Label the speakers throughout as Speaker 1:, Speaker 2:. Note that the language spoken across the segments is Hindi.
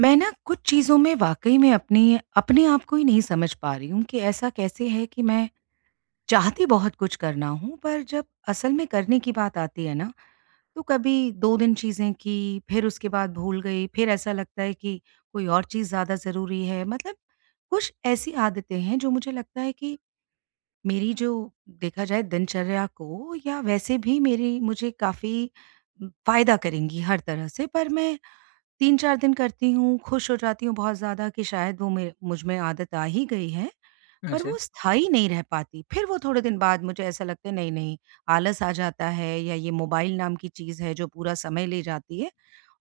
Speaker 1: मैं ना कुछ चीज़ों में वाक़ई में अपनी अपने आप को ही नहीं समझ पा रही हूँ कि ऐसा कैसे है कि मैं चाहती बहुत कुछ करना हूँ, पर जब असल में करने की बात आती है ना, तो कभी 2 दिन चीज़ें की, फिर उसके बाद भूल गई, फिर ऐसा लगता है कि कोई और चीज़ ज़्यादा ज़रूरी है। मतलब कुछ ऐसी आदतें हैं जो मुझे लगता है कि मेरी, जो देखा जाए दिनचर्या को, या वैसे भी मेरी मुझे काफ़ी फ़ायदा करेंगी हर तरह से, पर मैं 3-4 दिन करती हूँ, खुश हो जाती हूँ बहुत ज़्यादा कि शायद वो मे मुझ में आदत आ ही गई है, पर
Speaker 2: अच्छा।
Speaker 1: वो स्थायी नहीं रह पाती। फिर वो थोड़े दिन बाद मुझे ऐसा लगता है, नहीं, नहीं, आलस आ जाता है या ये मोबाइल नाम की चीज़ है जो पूरा समय ले जाती है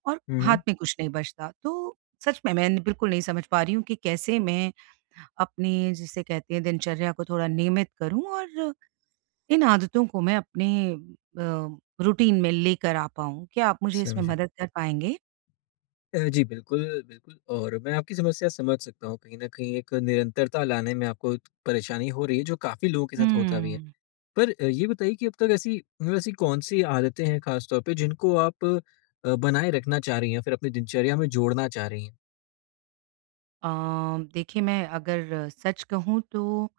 Speaker 1: और
Speaker 2: हुँ,
Speaker 1: हाथ
Speaker 2: हुँ।
Speaker 1: में कुछ नहीं बचता। तो सच में मैं बिल्कुल नहीं समझ पा रही हूँ कि कैसे मैं अपनी, जिसे कहते हैं, दिनचर्या को थोड़ा नियमित करूँ और इन आदतों को मैं अपने रूटीन में लेकर आ पाऊँ। क्या आप मुझे इसमें
Speaker 2: समझे।
Speaker 1: मदद कर पाएँगे?
Speaker 2: जी, बिल्कुल, बिल्कुल और मैं आपकी समस्या समझ सकता हूँ। कहीं न कहीं एक निरंतरता लाने में आपको परेशानी हो रही है, जो काफ़ी लोगों के साथ होता भी है।
Speaker 1: हुँ।
Speaker 2: पर ये बताइए कि अब तक ऐसी मतलब ऐसी कौन-सी आदतें हैं ख़ास तौर पे जिनको आप बनाए रखना चाह रही हैं, फिर अपनी दिनचर्या में जोड़ना चाह रही हैं?
Speaker 1: अ, देखिए, मैं अगर सच कहूँ तो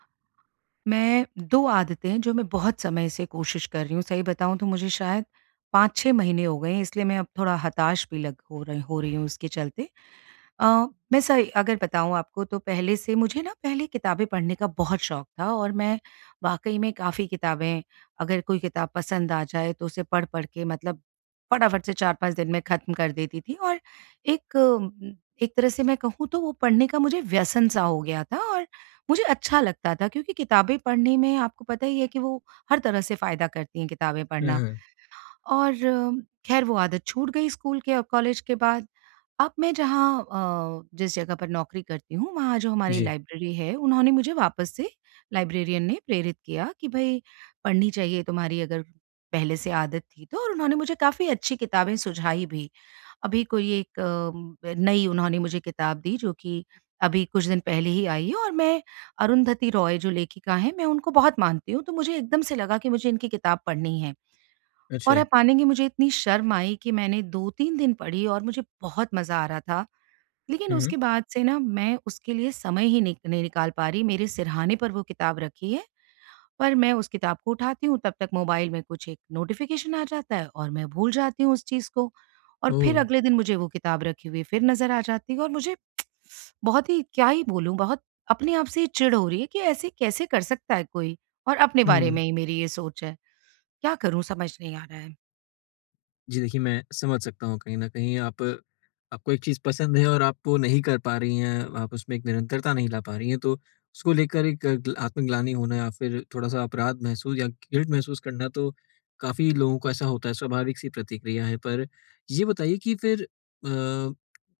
Speaker 1: मैं 2 आदतें हैं जो मैं बहुत समय से कोशिश कर रही हूँ। सही बताऊँ तो मुझे शायद 5-6 महीने हो गए हैं, इसलिए मैं अब थोड़ा हताश भी लग हो रही हूँ उसके चलते। अ, मैं सही अगर बताऊँ आपको तो पहले से मुझे, ना, पहले किताबें पढ़ने का बहुत शौक था और मैं वाक़ई में काफ़ी किताबें, अगर कोई किताब पसंद आ जाए तो उसे पढ़-पढ़ के, मतलब फटाफट से 4-5 दिन में ख़त्म कर देती थी। और एक उम, एक तरह से मैं कहूँ तो वो पढ़ने का मुझे व्यसन सा हो गया था, और मुझे अच्छा लगता था, क्योंकि किताबें पढ़ने में आपको पता ही है कि वो हर तरह से फ़ायदा करती हैं, किताबें
Speaker 2: हुँ,
Speaker 1: पढ़ना।
Speaker 2: हुँ।
Speaker 1: और ख़ैर, वो आदत छूट गई स्कूल के और कॉलेज के बाद। अब मैं जिस जगह पर नौकरी करती हूँ, वहाँ जो हमारी
Speaker 2: जी,
Speaker 1: लाइब्रेरी है, उन्होंने मुझे वापस से, लाइब्रेरियन ने, प्रेरित किया कि भई, पढ़नी चाहिए तुम्हारी, अगर पहले से आदत थी तो। और उन्होंने मुझे काफ़ी अच्छी किताबें सुझाई भी। अभी कोई एक नई उन्होंने मुझे किताब दी, जो कि अभी कुछ दिन पहले ही आई है, और मैं, अरुंधति रॉय जो लेखिका हैं, मैं उनको बहुत मानती हूँ, तो मुझे एकदम से लगा कि मुझे इनकी किताब पढ़नी है। और
Speaker 2: अच्छा।
Speaker 1: आप मानेंगे, मुझे इतनी शर्म आई कि मैंने 2-3 दिन पढ़ी और मुझे बहुत मज़ा आ रहा था, लेकिन
Speaker 2: हुँ, हुँ।
Speaker 1: उसके बाद से ना मैं उसके लिए समय ही निक नहीं निकाल पा रही। मेरे सिरहाने पर वो किताब रखी है, पर मैं उस किताब को उठाती हूँ, तब तक मोबाइल में कुछ एक नोटिफ़िकेशन आ जाता है और मैं भूल जाती हूँ उस चीज़ को। और
Speaker 2: ओह!
Speaker 1: फिर अगले दिन मुझे वो किताब रखी हुई फिर नज़र आ जाती है, और मुझे बहुत ही, क्या ही बोलूँ, बहुत अपने आप से ही चिढ़ हो रही है कि ऐसे कैसे कर सकता है कोई? और अपने बारे
Speaker 2: हुँ।
Speaker 1: में ही मेरी ये सोच है। क्या करूँ, समझ नहीं आ रहा है।
Speaker 2: जी देखिए, मैं समझ सकता हूँ कहीं न कहीं आप आपको एक चीज़ पसंद है और आप वो नहीं कर पा रही हैं, आप उसमें एक निरंतरता नहीं ला पा रही हैं, तो उसको लेकर एक ग्ल आत्मग्लानि होना या फिर थोड़ा-सा अपराध महसूस या गिल्ट महसूस करना तो काफ़ी लोगों को ऐसा होता है, स्वाभाविक सी प्रतिक्रिया है। पर ये बताइए कि फिर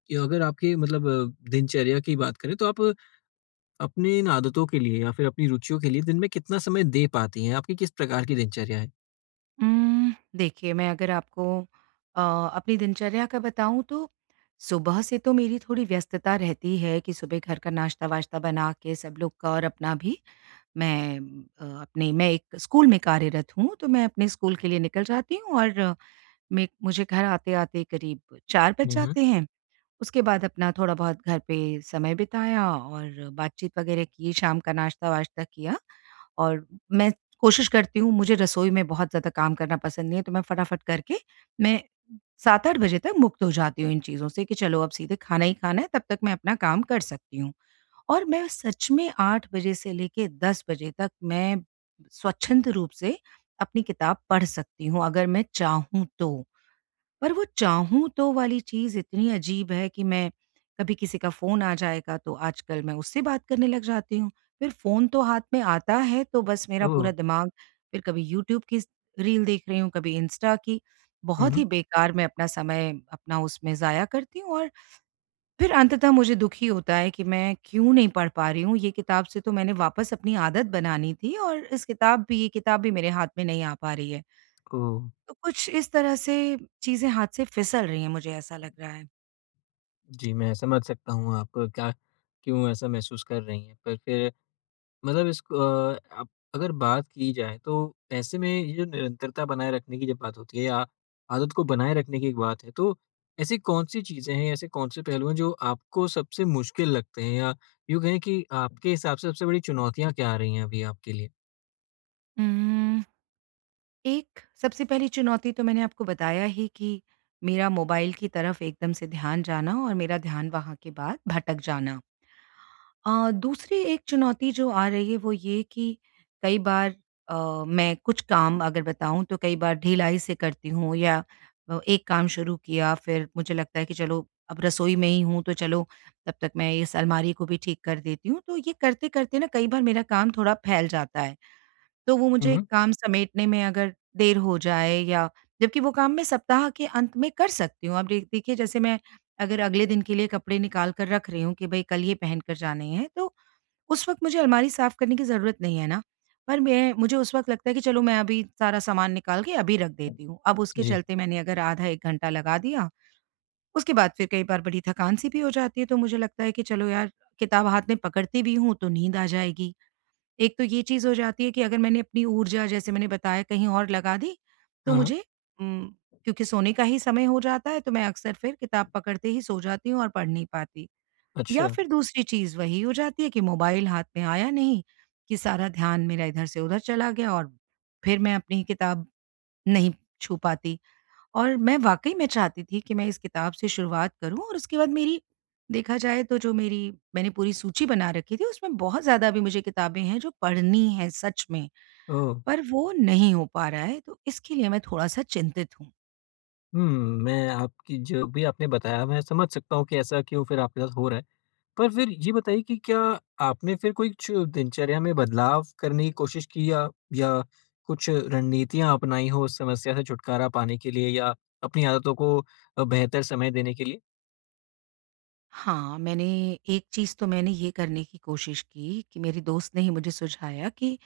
Speaker 2: कि अगर आपके मतलब दिनचर्या की बात करें तो आप अपनी इन आदतों के लिए या फिर अपनी रुचियों के लिए दिन में कितना समय दे पाती हैं? आपकी किस प्रकार की दिनचर्या है?
Speaker 1: देखिए, मैं अगर आपको अ, अपनी दिनचर्या का बताऊँ तो सुबह से तो मेरी थोड़ी व्यस्तता रहती है कि सुबह घर का नाश्ता-वाश्ता बना के, सब लोग का और अपना भी। मैं अ, अपने मैं एक स्कूल में कार्यरत हूँ, तो मैं अपने स्कूल के लिए निकल जाती हूँ और मैं मुझे घर आते-आते करीब 4 बज
Speaker 2: हुँ, हुँ।
Speaker 1: जाते हैं। उसके बाद अपना थोड़ा बहुत घर पे समय बिताया, और बातचीत वगैरह की, शाम का नाश्ता-वाश्ता किया। और मैं कोशिश करती हूँ, मुझे रसोई में बहुत ज़्यादा काम करना पसंद नहीं है, तो मैं फटाफट करके मैं 7-8 बजे तक मुक्त हो जाती हूँ इन चीज़ों से, कि चलो अब सीधे खाना ही खाना है, तब तक मैं अपना काम कर सकती हूँ। और मैं सच में 8 बजे से लेके 10 बजे तक मैं स्वच्छंद रूप से अपनी किताब पढ़ सकती हूँ, अगर मैं चाहूँ तो। पर वो चाहूँ तो वाली चीज़ इतनी अजीब है कि मैं कभी किसी का फ़ोन आ जाएगा तो आजकल मैं उससे बात करने लग जाती हूँ। फिर फ़ोन तो हाथ में आता है तो बस मेरा
Speaker 2: ओह!
Speaker 1: पूरा दिमाग, फिर कभी यूट्यूब की रील देख रही हूँ, कभी इंस्टा की।
Speaker 2: हुँ,
Speaker 1: बहुत ही
Speaker 2: हुँ।
Speaker 1: बेकार मैं अपना समय अपना उसमें ज़ाया करती हूँ, और फिर अंततः मुझे दुःख ही होता है कि मैं क्यों नहीं पढ़ पा रही हूँ। ये किताब से तो मैंने वापस अपनी आदत बनानी थी, और इस किताब भी ये किताब भी मेरे हाथ में नहीं आ पा रही है।
Speaker 2: ओह!
Speaker 1: तो कुछ इस तरह से चीज़ें हाथ से फिसल रही हैं, मुझे ऐसा लग रहा है।
Speaker 2: जी, मैं समझ सकता हूँ आप क्या क्यों ऐसा महसूस कर रही हैं। पर फिर मतलब इसको आप अगर बात की जाए तो ऐसे में ये जो निरंतरता बनाए रखने की जब बात होती है या आदत को बनाए रखने की एक बात है, तो ऐसी कौन-सी चीज़ें हैं, ऐसे कौन-से पहलू हैं जो आपको सबसे मुश्किल लगते हैं? या यूँ कहें कि आपके हिसाब से सबसे बड़ी चुनौतियाँ क्या आ रही हैं अभी आपके लिए?
Speaker 1: हुँ। एक सबसे पहली चुनौती तो मैंने आपको बताया ही, कि मेरा मोबाइल की तरफ एकदम से ध्यान जाना और मेरा ध्यान वहाँ के बाद भटक जाना। दूसरी एक चुनौती जो आ रही है, वो ये, कि कई बार अ, मैं कुछ काम अगर बताऊँ तो कई बार ढिलाई से करती हूँ, या एक काम शुरू किया, फिर मुझे लगता है कि चलो, अब रसोई में ही हूँ, तो चलो तब तक मैं इस अलमारी को भी ठीक कर देती हूँ। तो ये करते करते ना कई बार मेरा काम थोड़ा फैल जाता है। तो वो मुझे
Speaker 2: हुँ,
Speaker 1: काम समेटने में अगर देर हो जाए, या जबकि वो काम मैं सप्ताह के अंत में कर सकती हूँ। अब दे देखिए, जैसे मैं अगर अगले दिन के लिए कपड़े निकाल कर रख रही हूँ कि भई, कल ये पहन कर जाने हैं, तो उस वक़्त मुझे अलमारी साफ़ करने की ज़रूरत नहीं है ना, पर मैं मुझे उस वक़्त लगता है कि चलो, मैं अभी सारा सामान निकाल के अभी रख
Speaker 2: हुँ।
Speaker 1: देती हूँ। अब उसके
Speaker 2: जी।
Speaker 1: चलते मैंने अगर आधा 1 घंटा लगा दिया, उसके बाद फिर कई बार बड़ी थकान-सी भी हो जाती है, तो मुझे लगता है कि चलो यार, किताब हाथ में पकड़ती भी हूँ तो नींद आ जाएगी। एक तो ये चीज़ हो जाती है कि अगर मैंने अपनी ऊर्जा, जैसे मैंने बताया, कहीं और लगा दी, तो
Speaker 2: हाँ, हाँ।
Speaker 1: मुझे उम, क्योंकि सोने का ही समय हो जाता है, तो मैं अक्सर फिर किताब पकड़ते ही सो जाती हूँ और पढ़ नहीं पाती। या
Speaker 2: अच्छा।
Speaker 1: फिर दूसरी चीज़ वही हो जाती है कि मोबाइल हाथ में आया नहीं, कि सारा ध्यान मेरा इधर से उधर चला गया और फिर मैं अपनी किताब नहीं छू पाती। और मैं वाक़ई में चाहती थी कि मैं इस किताब से शुरुआत करूँ, और उसके बाद मेरी, देखा जाए तो, जो मेरी मैंने पूरी सूची बना रखी थी उसमें बहुत ज़्यादा अभी मुझे किताबें हैं जो पढ़नी है सच में,
Speaker 2: ओह!
Speaker 1: पर वो नहीं हो पा रहा है, तो इसके लिए मैं थोड़ा-सा चिंतित हूँ।
Speaker 2: हुँ, मैं आपकी जो भी आपने बताया मैं समझ सकता हूँ कि ऐसा क्यों फिर आपके साथ हो रहा है। पर फिर ये बताइए कि क्या आपने फिर कोई कुछ दिनचर्या में बदलाव करने की कोशिश की या या कुछ रणनीतियाँ अपनाई हो उस समस्या से छुटकारा पाने के लिए या अपनी आदतों को बेहतर समय देने के लिए?
Speaker 1: हाँ, मैंने एक चीज़ तो मैंने ये करने की कोशिश की, कि मेरी दोस्त ने ही मुझे सुझाया कि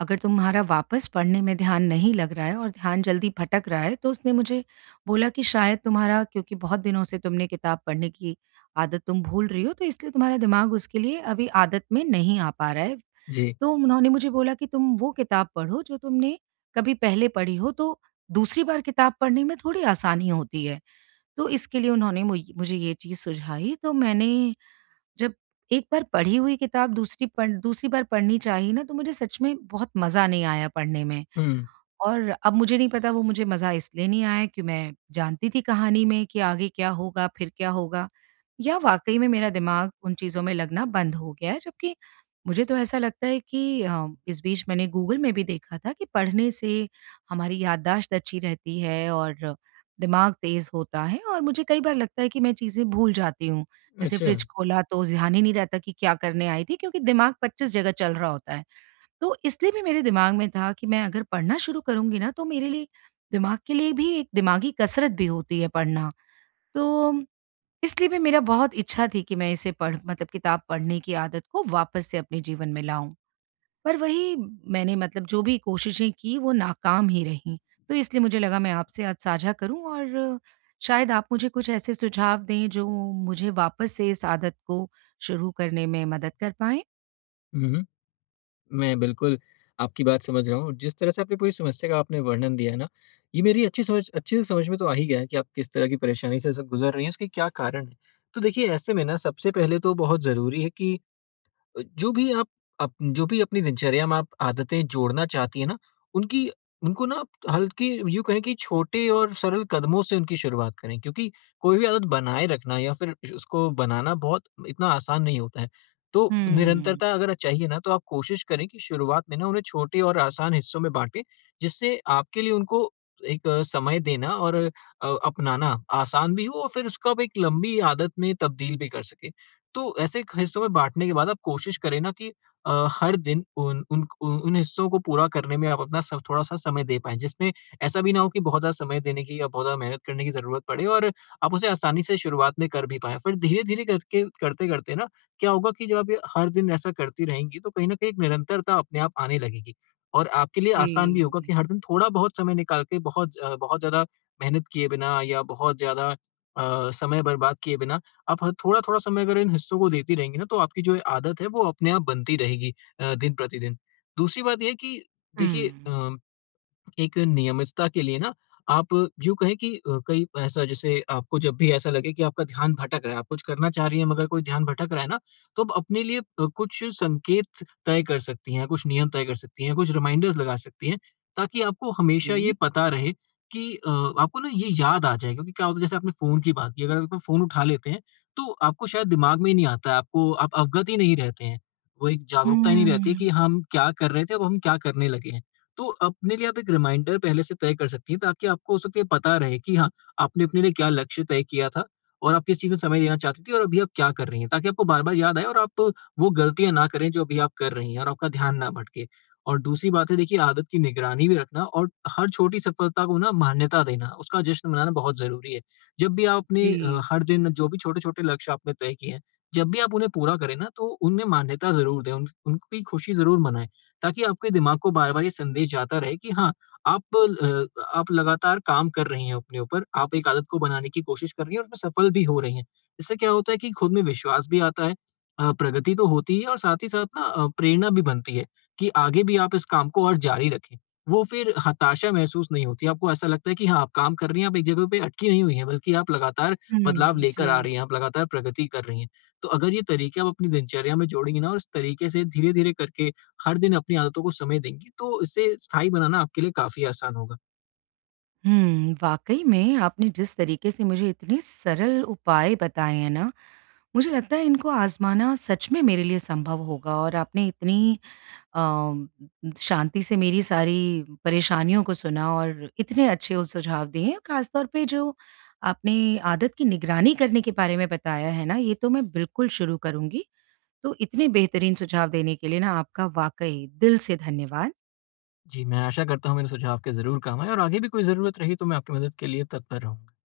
Speaker 1: अगर तुम्हारा वापस पढ़ने में ध्यान नहीं लग रहा है और ध्यान जल्दी भटक रहा है, तो उसने मुझे बोला कि शायद तुम्हारा, क्योंकि बहुत दिनों से तुमने किताब पढ़ने की आदत तुम भूल रही हो, तो इसलिए तुम्हारा दिमाग उसके लिए अभी आदत में नहीं आ पा रहा है।
Speaker 2: जी।
Speaker 1: तो उन्होंने मुझे बोला कि तुम वो किताब पढ़ो जो तुमने कभी पहले पढ़ी हो, तो दूसरी बार किताब पढ़ने में थोड़ी आसानी होती है। तो इसके लिए उन्होंने मुझे ये चीज़ सुझाई, तो मैंने, जब एक बार पढ़ी हुई किताब दूसरी बार पढ़नी चाहिए ना, तो मुझे सच में बहुत मज़ा नहीं आया पढ़ने में।
Speaker 2: हुँ,
Speaker 1: और अब मुझे नहीं पता, वो मुझे मज़ा इसलिए नहीं आया कि मैं जानती थी कहानी में कि आगे क्या होगा, फिर क्या होगा, या वाक़ई में मेरा दिमाग उन चीज़ों में लगना बंद हो गया है। जबकि मुझे तो ऐसा लगता है कि इस बीच मैंने गूगल में भी देखा था कि पढ़ने से हमारी याददाश्त अच्छी रहती है और दिमाग तेज़ होता है, और मुझे कई बार लगता है कि मैं चीज़ें भूल जाती हूँ। जैसे
Speaker 2: अच्छा।
Speaker 1: फ्रिज खोला तो ध्यान ही नहीं रहता कि क्या करने आई थी, क्योंकि दिमाग 25 जगह चल रहा होता है। तो इसलिए भी मेरे दिमाग में था कि मैं अगर पढ़ना शुरू करूँगी ना, तो मेरे लिए, दिमाग के लिए भी एक दिमागी कसरत भी होती है पढ़ना। तो इसलिए भी मेरा बहुत इच्छा थी कि मैं इसे पढ़ मतलब किताब पढ़ने की आदत को वापस से अपने जीवन में लाऊँ। पर वही, मैंने, मतलब जो भी कोशिशें की वो नाकाम ही रहीं। तो इसलिए मुझे लगा मैं आपसे आज साझा करूँ, और शायद आप मुझे कुछ ऐसे सुझाव दें जो मुझे वापस से इस आदत को शुरू करने में मदद कर पाएँ।
Speaker 2: हुँ, हुँ। मैं बिल्कुल आपकी बात समझ रहा हूँ। जिस तरह से आपने पूरी समस्या का आपने वर्णन दिया है ना, ये मेरी अच्छी समझ अच्छे से समझ में तो आ ही गया है कि आप किस तरह की परेशानी से स गुज़र रही हैं, उसके क्या कारण हैं। तो देखिए ऐसे में ना सबसे पहले तो बहुत ज़रूरी है कि अ, जो भी आप जो भी अपनी दिनचर्या में आप आदतें जोड़ना चाहती हैं ना, उनकी उनको ना आप हल्की यूँ कहें कि छोटे और सरल कदमों से उनकी शुरुआत करें, क्योंकि कोई भी आदत बनाए रखना या फिर उसको बनाना बहुत इतना आसान नहीं होता है। तो
Speaker 1: हुँ,
Speaker 2: निरंतरता अगर चाहिए ना तो आप कोशिश करें कि शुरुआत में ना उन्हें छोटे और आसान हिस्सों में बाँटें, जिससे आपके लिए उनको एक समय देना और अपनाना आसान भी हो और फिर उसको आप एक लंबी आदत में तब्दील भी कर सकें। तो ऐसे क हिस्सों में बाँटने के बाद आप कोशिश करें ना कि हर दिन उन उन उन उन हिस्सों को पूरा करने में आप अपना स थोड़ा-सा समय दे पाएँ, जिसमें ऐसा भी ना हो कि बहुत ज़्यादा समय देने की या बहुत ज़्यादा मेहनत करने की ज़रूरत पड़े, और आप उसे आसानी से शुरुआत में कर भी पाएँ। फिर धीरे-धीरे करके करते-करते ना क्या होगा कि जब आप ये हर दिन ऐसा करती रहेंगी, तो कहीं न कहीं एक निरंतरता अपने आप आने लगेगी और आपके लिए आसान भी होगा
Speaker 1: जी।
Speaker 2: कि हर दिन थोड़ा-बहुत समय निकाल के बहुत ज़्यादा मेहनत किए बिना या बहुत ज़्यादा समय बर्बाद किए बिना आप थोड़ा-थोड़ा समय अगर इन हिस्सों को देती रहेंगी ना, तो आपकी जो ये आदत है, वो अपने आप बनती रहेगी दिन प्रतिदिन। दूसरी बात ये है कि देखिए
Speaker 1: हुँ,
Speaker 2: एक नियमितता के लिए ना आप यूँ कहें कि कई ऐसा जैसे आपको जब भी ऐसा लगे कि आपका ध्यान भटक रहा है, आप कुछ करना चाह रही हैं मगर कोई ध्यान भटक रहा है ना, तो आप अपने लिए कुछ संकेत तय कर सकती हैं, कुछ नियम तय कर सकती हैं, कुछ रिमाइंडर्स लगा सकती हैं, ताकि आपको हमेशा
Speaker 1: जी।
Speaker 2: ये पता रहे कि आपको ना ये याद आ जाए, क्योंकि क्या होता है जैसे आपने फ़ोन की बात की, अगर आप अपना फ़ोन उठा लेते हैं, तो आपको शायद दिमाग में ही नहीं आता है, आपको आप अवगत ही नहीं रहते हैं। वो एक जागरूकता ही नहीं रहती है
Speaker 1: हुँ।
Speaker 2: कि हम क्या कर रहे थे, अब हम क्या करने लगे हैं। तो अपने लिए आप एक रिमाइंडर पहले से तय कर सकती हैं, ताकि आपको हो सकता है पता रहे कि हाँ, आपने अपने लिए क्या लक्ष्य तय किया था और आप किस चीज़ में समय देना चाहती थी और अभी आप क्या कर रही हैं। ताकि आपको बार-बार याद आए और आप वो गलतियाँ ना करें जो अभी आप कर रही हैं और आपका ध्यान ना भटके। और दूसरी बात है, देखिए आदत की निगरानी भी रखना और हर छोटी सफलता को ना मान्यता देना, उसका जश्न मनाना बहुत ज़रूरी है। जब भी आप अपने
Speaker 1: जी।
Speaker 2: हर दिन जो भी छोटे-छोटे लक्ष्य आपने तय किए हैं, जब भी आप उन्हें पूरा करें ना तो उन्हें मान्यता ज़रूर दें, उन उनकी खुशी ज़रूर मनाएँ। ताकि आपके दिमाग को बार-बार ये संदेश जाता रहे कि हाँ, आप लगातार काम कर रही हैं अपने ऊपर, आप एक आदत को बनाने की कोशिश कर रही हैं और उसमें सफल भी हो रही हैं। इससे क्या होता है कि खुद में विश्वास भी आता है, प्रगति तो होती है और साथ ही साथ ना प्रेरणा भी बनती है कि आगे भी आप इस काम को और जारी रखें। वो फिर हताशा महसूस नहीं होती, आपको ऐसा लगता है कि हाँ, आप काम कर रही हैं, आप एक जगह पे अटकी नहीं हुई हैं, बल्कि आप लगातार
Speaker 1: हुँ,
Speaker 2: बदलाव लेकर आ
Speaker 1: जी।
Speaker 2: रही हैं, आप लगातार प्रगति कर रही हैं। तो अगर ये तरीके आप अपनी दिनचर्या में जोड़ेंगी ना और इस तरीके से धीरे-धीरे करके हर दिन अपनी आदतों को समय देंगी, तो इसे स्थायी बनाना आपके लिए काफी आसान होगा।
Speaker 1: हुँ, वाक़ई में आपने जिस तरीके से मुझे इतने सरल उपाय बताए हैं ना, मुझे लगता है इनको आज़माना सच में मेरे लिए संभव होगा। और आपने इतनी अ, शांति से मेरी सारी परेशानियों को सुना और इतने अच्छे उस सुझाव दिए हैं। ख़ास तौर पे जो आपने आदत की निगरानी करने के बारे में बताया है ना, ये तो मैं बिल्कुल शुरू करूँगी। तो इतने बेहतरीन सुझाव देने के लिए ना, आपका वाक़ई दिल से धन्यवाद।
Speaker 2: जी, मैं आशा करता हूँ मेरे सुझाव के जरूर काम आए, और आगे भी कोई जरूरत रही तो मैं आपकी मदद के लिए तत्पर रहूंगा।